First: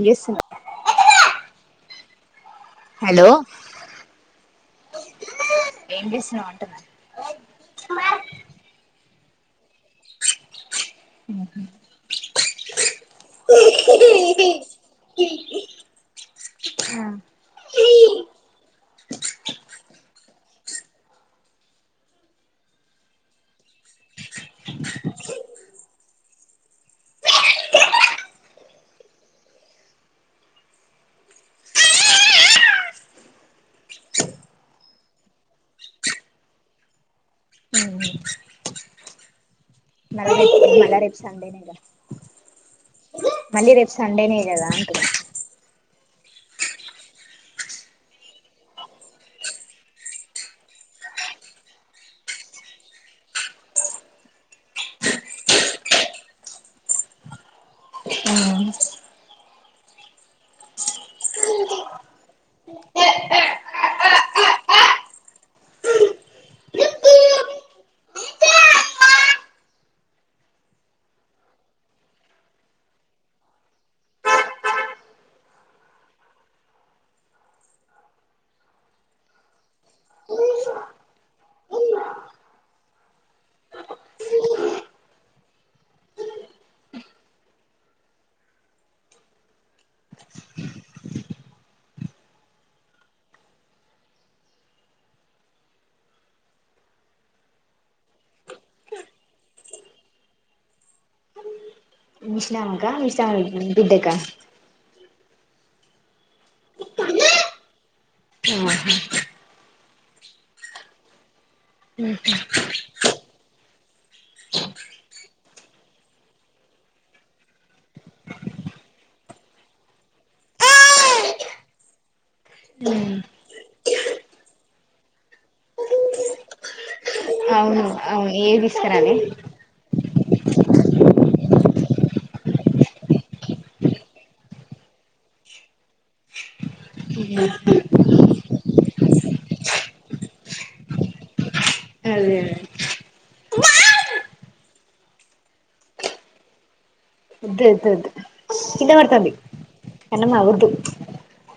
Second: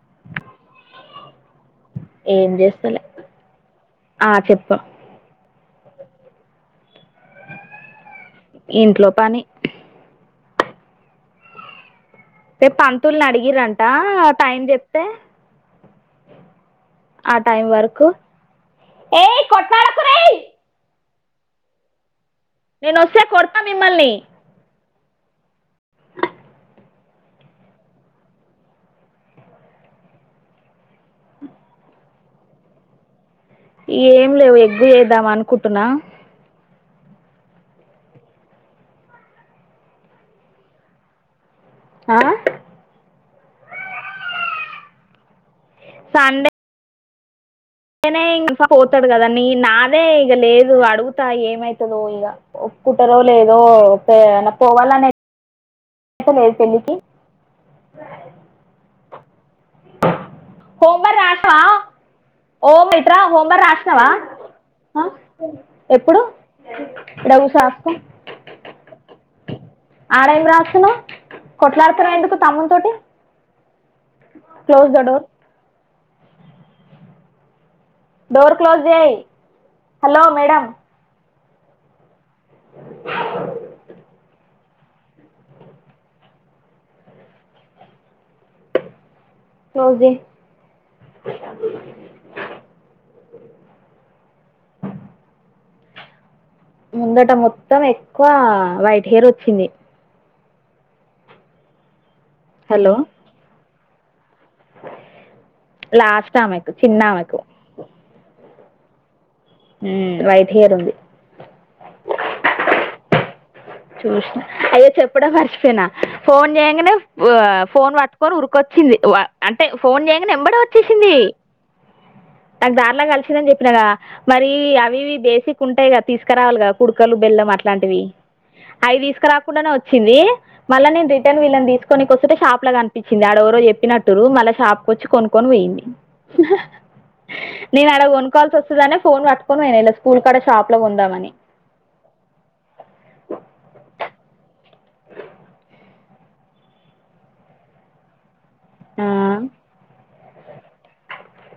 మ్ జేస్తునావ్ ఏం జేస్తలా ఆ చెప్ప ఏం జేస్నావ్ వంట మరి ఇంట్లో పని హ్మ్ హు పే పంతుల్ని అడిగిర్రంట టైం జెప్తే ఆ టైమ్ వరకు నేను ఒస్తె కోడ్తా మిమ్మల్ని ఏం లేవు ఎగ్గు చేద్దాం అనుకుటున్నా హ్మ్ మళ్ళా రేపు మళ్ళా రేపు సండే నే గదా ఆ మళ్ళీ రేపు సండేనే గదా అంటున్న సండే నేనే ఇంకా పోతాడు కదా నీ నాదే ఇక లేదు అడుగుతా ఏమైతదో ఇగ కుటరో లేదో ఓకే అ పోవాలనే [unintelligible] లేద్ పెండ్లికి హ్మ్ హోంబర్ రాష్ణవా ఓ మిత్ర హోంబర్ రాష్ణవా ఆ ఎప్పుడు ఇడ గుసో అత్తా ఆడ ఏం రాస్తున్నావ్ కొట్లాడుతున్నావ్ ఎందుకు తమ్మున్ తోటి close the door door close చెయ్ హలో మేడం కోజ్ చెయ్ ముందట మొత్తం ఎక్కువ వైట్ హెయిర్ వచ్చింది విష్ణంకా హలో విషాన్ బిడ్డక లాస్ట్ ఆమెకు చిన్న ఆమెకు ఉ వైట్ హెయిర్ ఉంది అయ్యో చెప్పడం మర్చిపోయినా ఫోన్ చేయంగానే ఆ ఫోన్ పట్టుకొని ఉరుకొచ్చు చ్చింది వ అంటే ఫోన్ చెయ్యంగనే ఎంబటే వచ్చేసింది అది దారిలా కలిసింన ని చెప్పినగా మరి అవి బేసిక్ ఉంటాయి క తీసుకురావాలిగా కుడుకలు బెల్లం అవును అట్లాంటివి అవును ఏవి అవి తీసుకురాలే తీసుకురాకుండానే వచ్చింది మళ్ల నేను రిటర్న్ వీళ్ళని తీసుకోనిక వొస్తుటే షాప్ ల కనిపించ్చింది ఆడవరో చెప్పినట్టురు మళ్ళ షాప్ కు వొచ్చి కొనుక్కొని పోయింది నేను అడ కొనుకోవాల్సి వొస్తదనే ఫోన్ పట్టుకొని పోయిన ఇలా స్కూల్ కడ షాప్ లో కొందమాని అదేలే ఉద్ ఉద్ ఉద్దు కింద ఆ పడ్తంది కన్నమ్మ వొద్దు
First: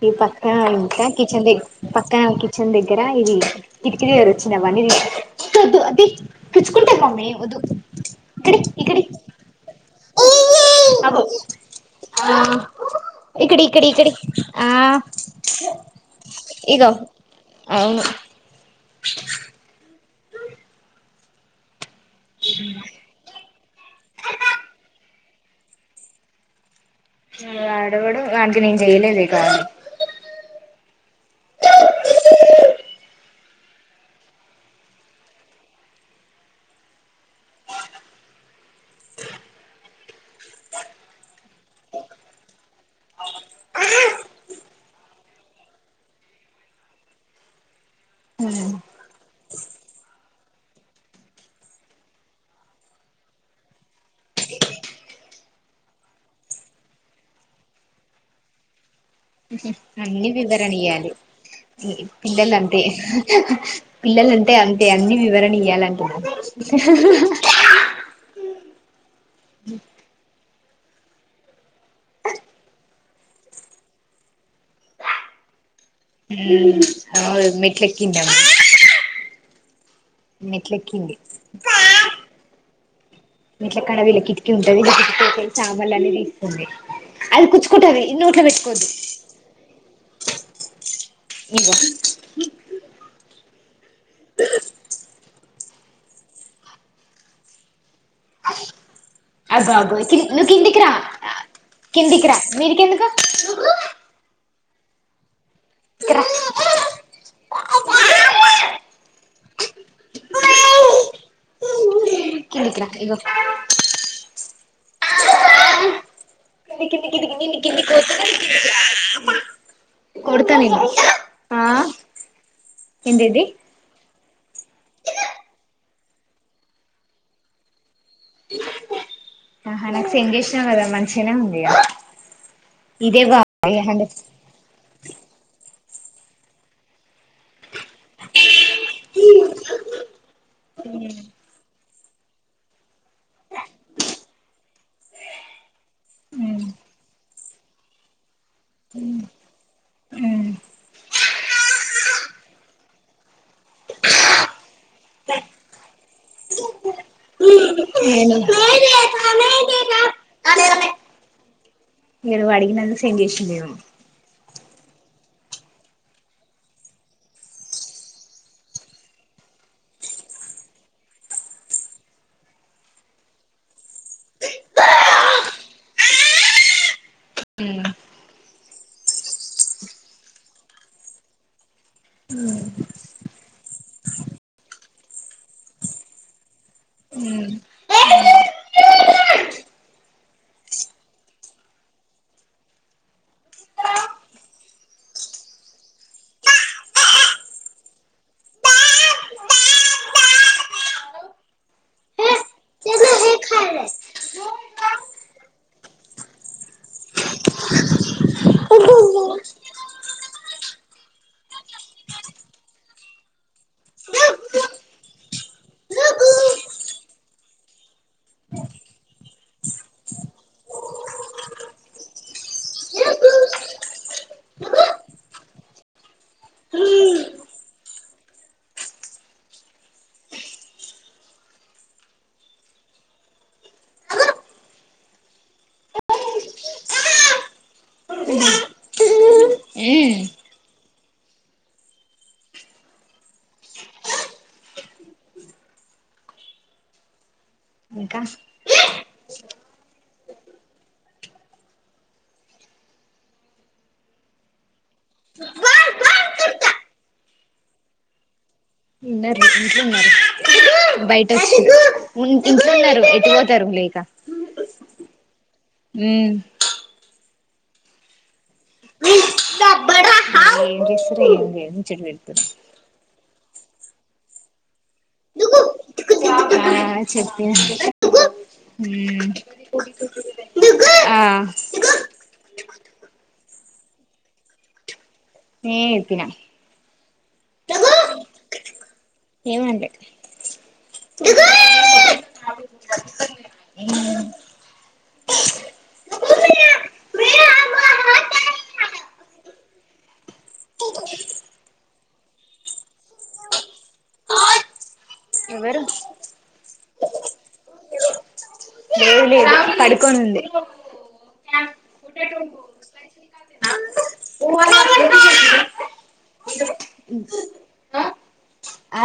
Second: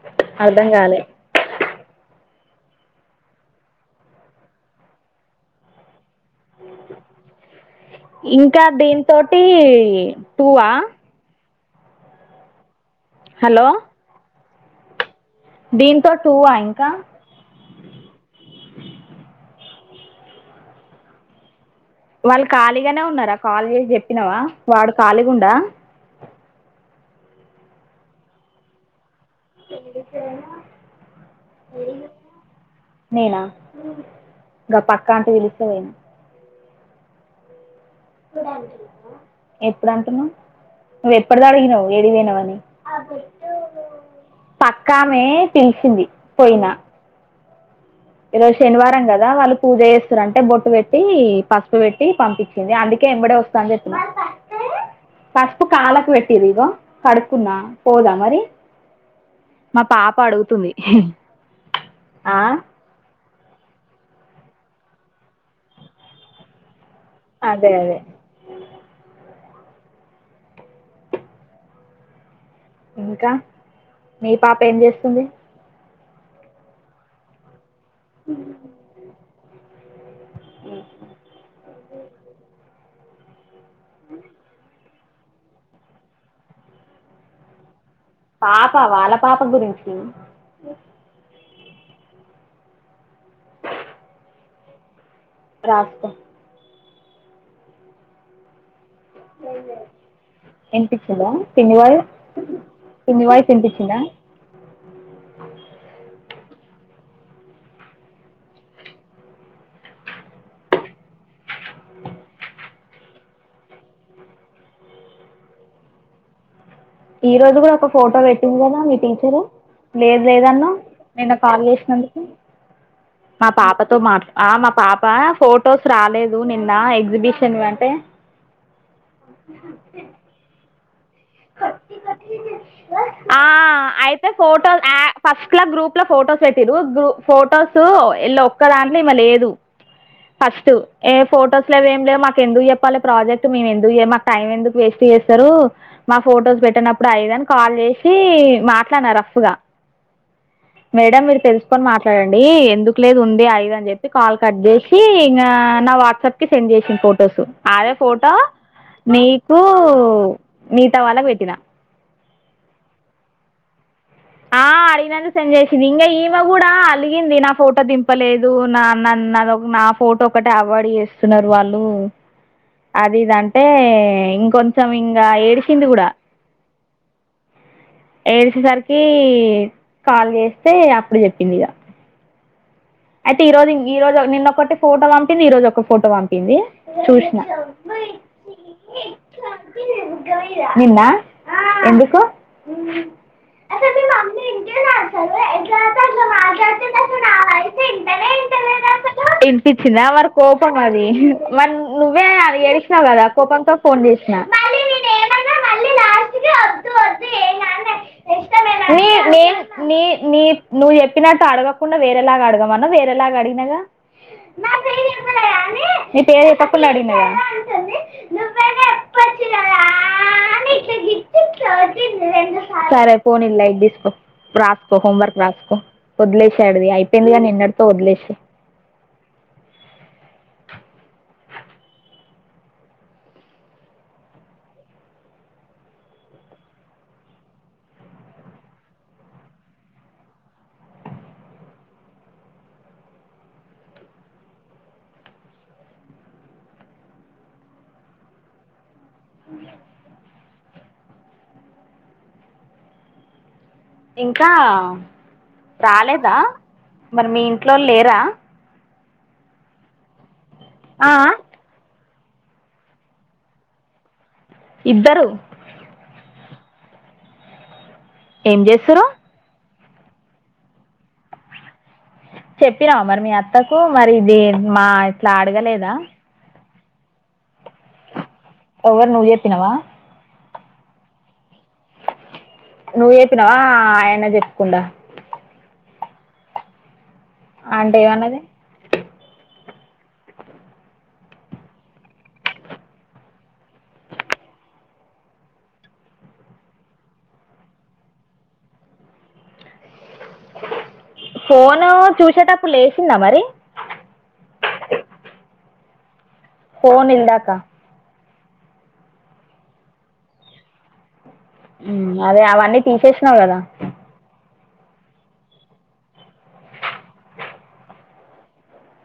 ఇ పక్క అర్థం కాలే అంత కిచెన్ లే పక్క కి కచెన్ దగ్గర ఇవి కిటికిదీ దగ్గర వచ్చినది వొద్దు వొద్దు అది తి కుచ్చుకుంటది మమ్మీ వొద్దు ఇక్కడి ఇక్కడి ఏ టువా అగో ఇక్కడి హలో ఇక్కడి ఇక్కడి ఆ దీంతో టూవా ఇంకా ఇగో అవును వాళ్ళు కలిగానే ఉన్నారా కాల్ చేసి చెప్పినవా వాడు కలిగా ఉండా ఆడెవడు వానికి నేను చెయలేద్ ఇక ఎక్కడికైపోయినవ్ నేనా గ పక్క అంటి పిలిస్తే పోయిన ఎప్పుడు అంటున్నావ్ నువ్వు ఎప్పటిది అడిగినవ్ ఏడీకి పోయినవ్ అని పక్కామే పిలిసింది పోయినా ఈ రోజు శనివారం కదా వాళ్ళు పూజ చేస్తురు అంటే బొట్టు పెట్టి పసుపు పెట్టి పంపిచ్చింది అందుకే ఎంబడే వస్తా అని చెప్పిన పాస్పు కాలకు పెట్టిది ఇగో కడుకున్నా పోదా మరి మా పాప అన్నీ అడుగుతుంది వివరణఇయాలి ఆ పిల్లలంతే పిల్లంటే అంతే అన్ని వివరణ ఇయ్యాలంటున అదే అదే ఇంకా మీ పాప ఏం చేస్తుంది ఉమ్ అగొఎమ్మి ఉమ్ మెట్లెక్కింది మేట్లక్కడ వీళ్ళ కిటికి ఉంటది. వీళ్ల కిటికీలాకెళ్లి సమాన్లన్ని తీస్తుంది గుచ్చుకుంటది నోట్లో పాప పెట్టుకోద్దు వాళ్ళ పాప గురించి ఇగో రాస్కో అగో అగో కిం నువ్వు కిందికి రా ఇన్నిపించిందా పిన్ని వాలు కిందికి రా మీదికెందుకు పిన్నివోయిస్ వినిపించిందా క్ర కింది రా ఇగో కిందికి కిందికి నిన్ను ఈరోజు గుడా ఒక కిందికి ఫోటో కొడుతున్న పెట్టింది కదా మీ టీచరు లేద్ కొడతా లేదన్నావ్ నిన్ను నిన్న కాల్ ఆ చేసినందుకు ఏంటిది ఆ మా పాప ఫొటోస్ రాలేదు నిన్న ఎగ్జిబిషన్ వి అంటే ఆహా నాకు సెండ్ చేసినావ్ గదా మంచ్ చినే ఉంది గా ఇదే ఆ బాగుంది హండ్ అయితే ఫొటోస్ ఆ ఫస్ట్ లా గ్రూప్ లో ఫొటోస్ పెట్టిరు గ్రూ ఫొటోసు ఇళ ఒక్క దాంట్లో ఇమ లేదు ఫస్ట్ ఏ ఫోటోస్ లేవ్ ఏమ్ లేవు మాకు ఎందుకు చెప్పాలె ప్రాజెక్ట్ మేము ఎందుకు జ్ మక్ టైం ఎందుకు వేస్ట్ ఏస్తారు మా ఫొటోస్ హండ్రెడ్ పెట్టనప్పుడు అదిఇది అని కాల్ చేసీ మాట్లాడిన రఫ్గా ఉమ్ మేడం మీరు తెలుసుకొని మాట్లాడండి ఎందుకు లేదు ఉంది అద్ఇద్ అని చెప్పి కాల్ కట్ చేసీ ఇంగా నా వాట్సాప్ కి సెండ్ జెసింది ఫొటోసు అదే ఫోట నీకు మిగత వాళ్ళక్ పెట్టినా ఇగ నువ్వాడిగినందు సెండ్ జేసిందేమో ఆ అడిగినందుకు సెండ్ చేసింది ఇంగా ఈమె గుడా అలిగింది నా ఫోటో దింపలేదు నాన్నన్న నాదొ నా ఫోటోక్కటే అవైడ్ చేస్తున్నారు వాళ్ళు అద్ ఇద్దంటే ఇంకొంచెం ఇంగా ఏడ్చింది కూడా ఎడ్సేసార్ ఈ కాల్ చేస్తే అప్పుడు చెప్పింది ఇగ అయితే ఈరోజు ఈ రోజు నిన్నొక్కటి ఫోటో పంపింది ఈరోజు ఒక్క ఫోటో పంపింది చూశిన అ నిన్నా ఎందుకు అసలు మీ మమ్మీ వింటుందా అసలు ఎట్లా పడితే అట్లా మాట్లాడుతుంది అసలు నా వాయిస్ వింటనే పా వింటలేదు అసలు వినిపించిందా వారి కోపం అది మరి నువ్వేగద ఎడ్షిన్ గదా కోపంతో ఫోన్ చేసినా కి వద్దు వద్దు ఏ నాన్న నీ నీన్ నీ నీ నువ్వు చెప్పినట్టు అడగకుండా వేరేలాగా అడగ మన్నవ్ వేరేలాగా అడిగినగా నీ పేరే చెప్పకుండా అడ్గినగా సరే పోనీ లైట్ తీస్కో రాస్కో హోంవర్క్ రాసుకో వదిలేషడ్ది అయిపోయిందిగా నీ న్నట్ తో వదిలేశై ఇంకా ఇంకా రాలేదా మరి మీ ఇంట్లోల్ లేరా ఇంట్లున్నారు ఆ, బయట కూర్చున్న ఉన్ ఇంట్లున్నారు ఎటుపోతారు లేకా ఇద్దరు ఉమ్ ఏం జేస్తురు ఏం జేస్తుంరీ ఏం లేదు ముచ్చట పెడుతుర్రు చెపినవ మరి మీ అత్తకు మరి ఇది మా ఇట్లా అడగలేదా ఆ చెప్పిన ఎవరు నువ్వు చెప్పినావా ఉమ్ ఆహ్ నువు చెప్పినవా ఆయన జెప్కుండా నేప్పిన అంటే ఏమన్నది ఏం అన్లే ఫోను చూసేటప్పుడు లేసిందా మరి ఎవరు ఫోన్ ఇందాక లేదు లేదు పడుకొని ఉంది ఉమ్ అదే అవన్నీ తీసేసినవ్ కదా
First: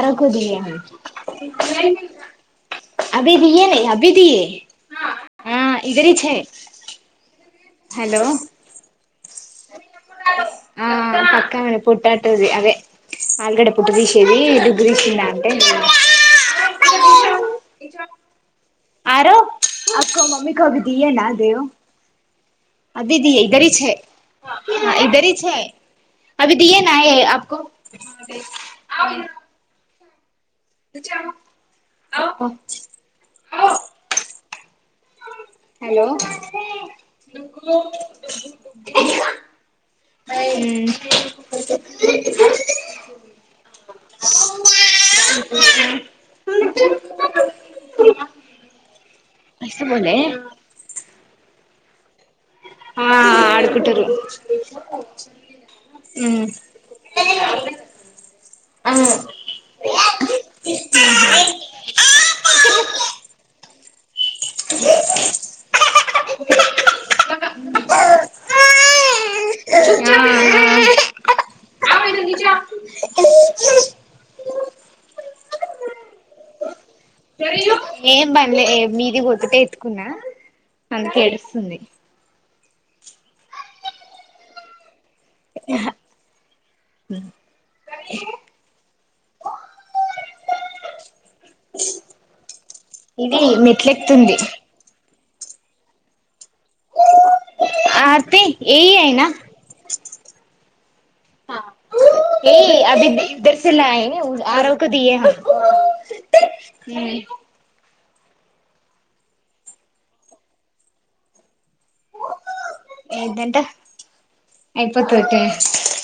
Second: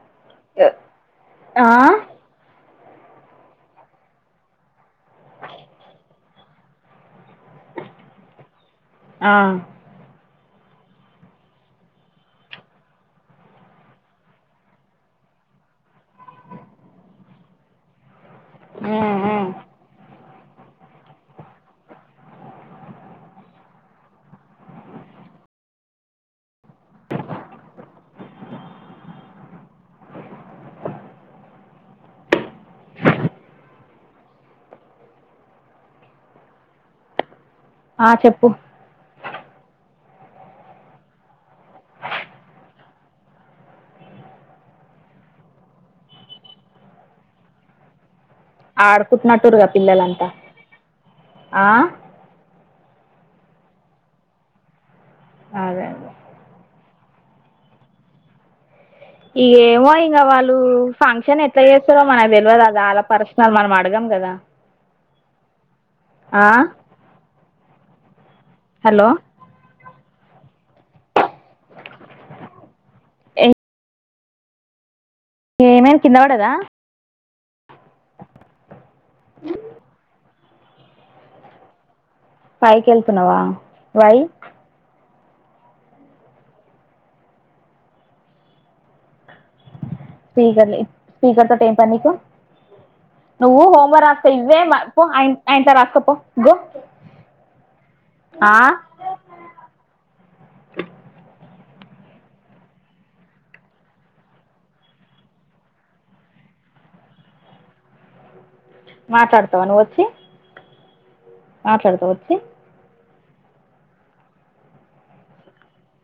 నా కుది ఆ? అభి దియేరే అభిది ఆ ఇదరిచే హలో ఆ. ఆ పక్కామనే పొటాటోది అదే ఆలుగడ్డ పొట్టు తీసేది డుబ్బు తీసిందా అంటే ఉమ్, ఆరో ఉమ్. అక్కో మమ్మీ కో అభి దియేనా దేవో అదిది ఇదరి చే ఇదరి చే అభి దియే నాయే ఆప్కో [inaudible] హలో అట్లా ఆ చెప్పు ఉమ్ [inaudible] ఆడుకుటున్నట్టురుగా పిల్లలంతా ఆ ఆ ఆడుకుంటూరు అదదే [unintelligible] ఏమో ఇంగ వాళ్ళు ఫంక్షన్ ఎట్లా చేస్తారో మనక్ తెలివదు అది అల్లా పర్సనల్ మనమడగ్ అడగం గదా ఆ హలో ఆ ఏమైంది కింద వడదా ఏం బన్లే మీదికి ఒక్కటే ఎత్తుకున్నా అందుకే ఏడుస్తుంది పైకెళ్తున్నావా వై యెహా స్పీకర్లే స్పీకర్ తోటి ఏం పని నీకు ఇది నువ్వు హోమ్ వర్ రాస్కో మెట్లెక్తుంది ఇవే మపో ఆయ ఆ ఇంట్ల రాస్కపో ఆర్తీ ఆ ఈయైన పా ఏ అభి ఈద్ ఇదర్ సేలయింగ ఆరోకో దియేనా హుమ్మ్ మాట్లాడుతవా నువు వచ్చి మాట్లాడుతవొచ్చి ఏంటంట అయిపోతద్తే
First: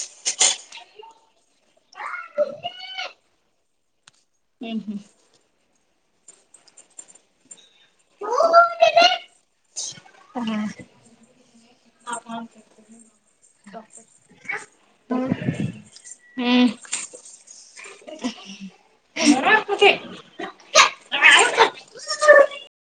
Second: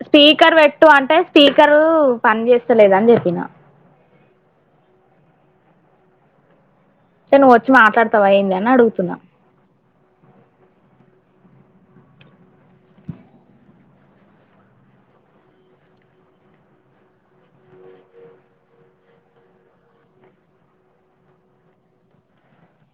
స్పీకరువెట్టు అంటే స్పీకరు పని చేస్తలేదని చెప్పిన ఉహుమ్ అంటే నువు వచ్చి మాట్లాడతావాయేంది అని అడుగుతున్నావు హా [inaudible] ఉమ్ [inaudible]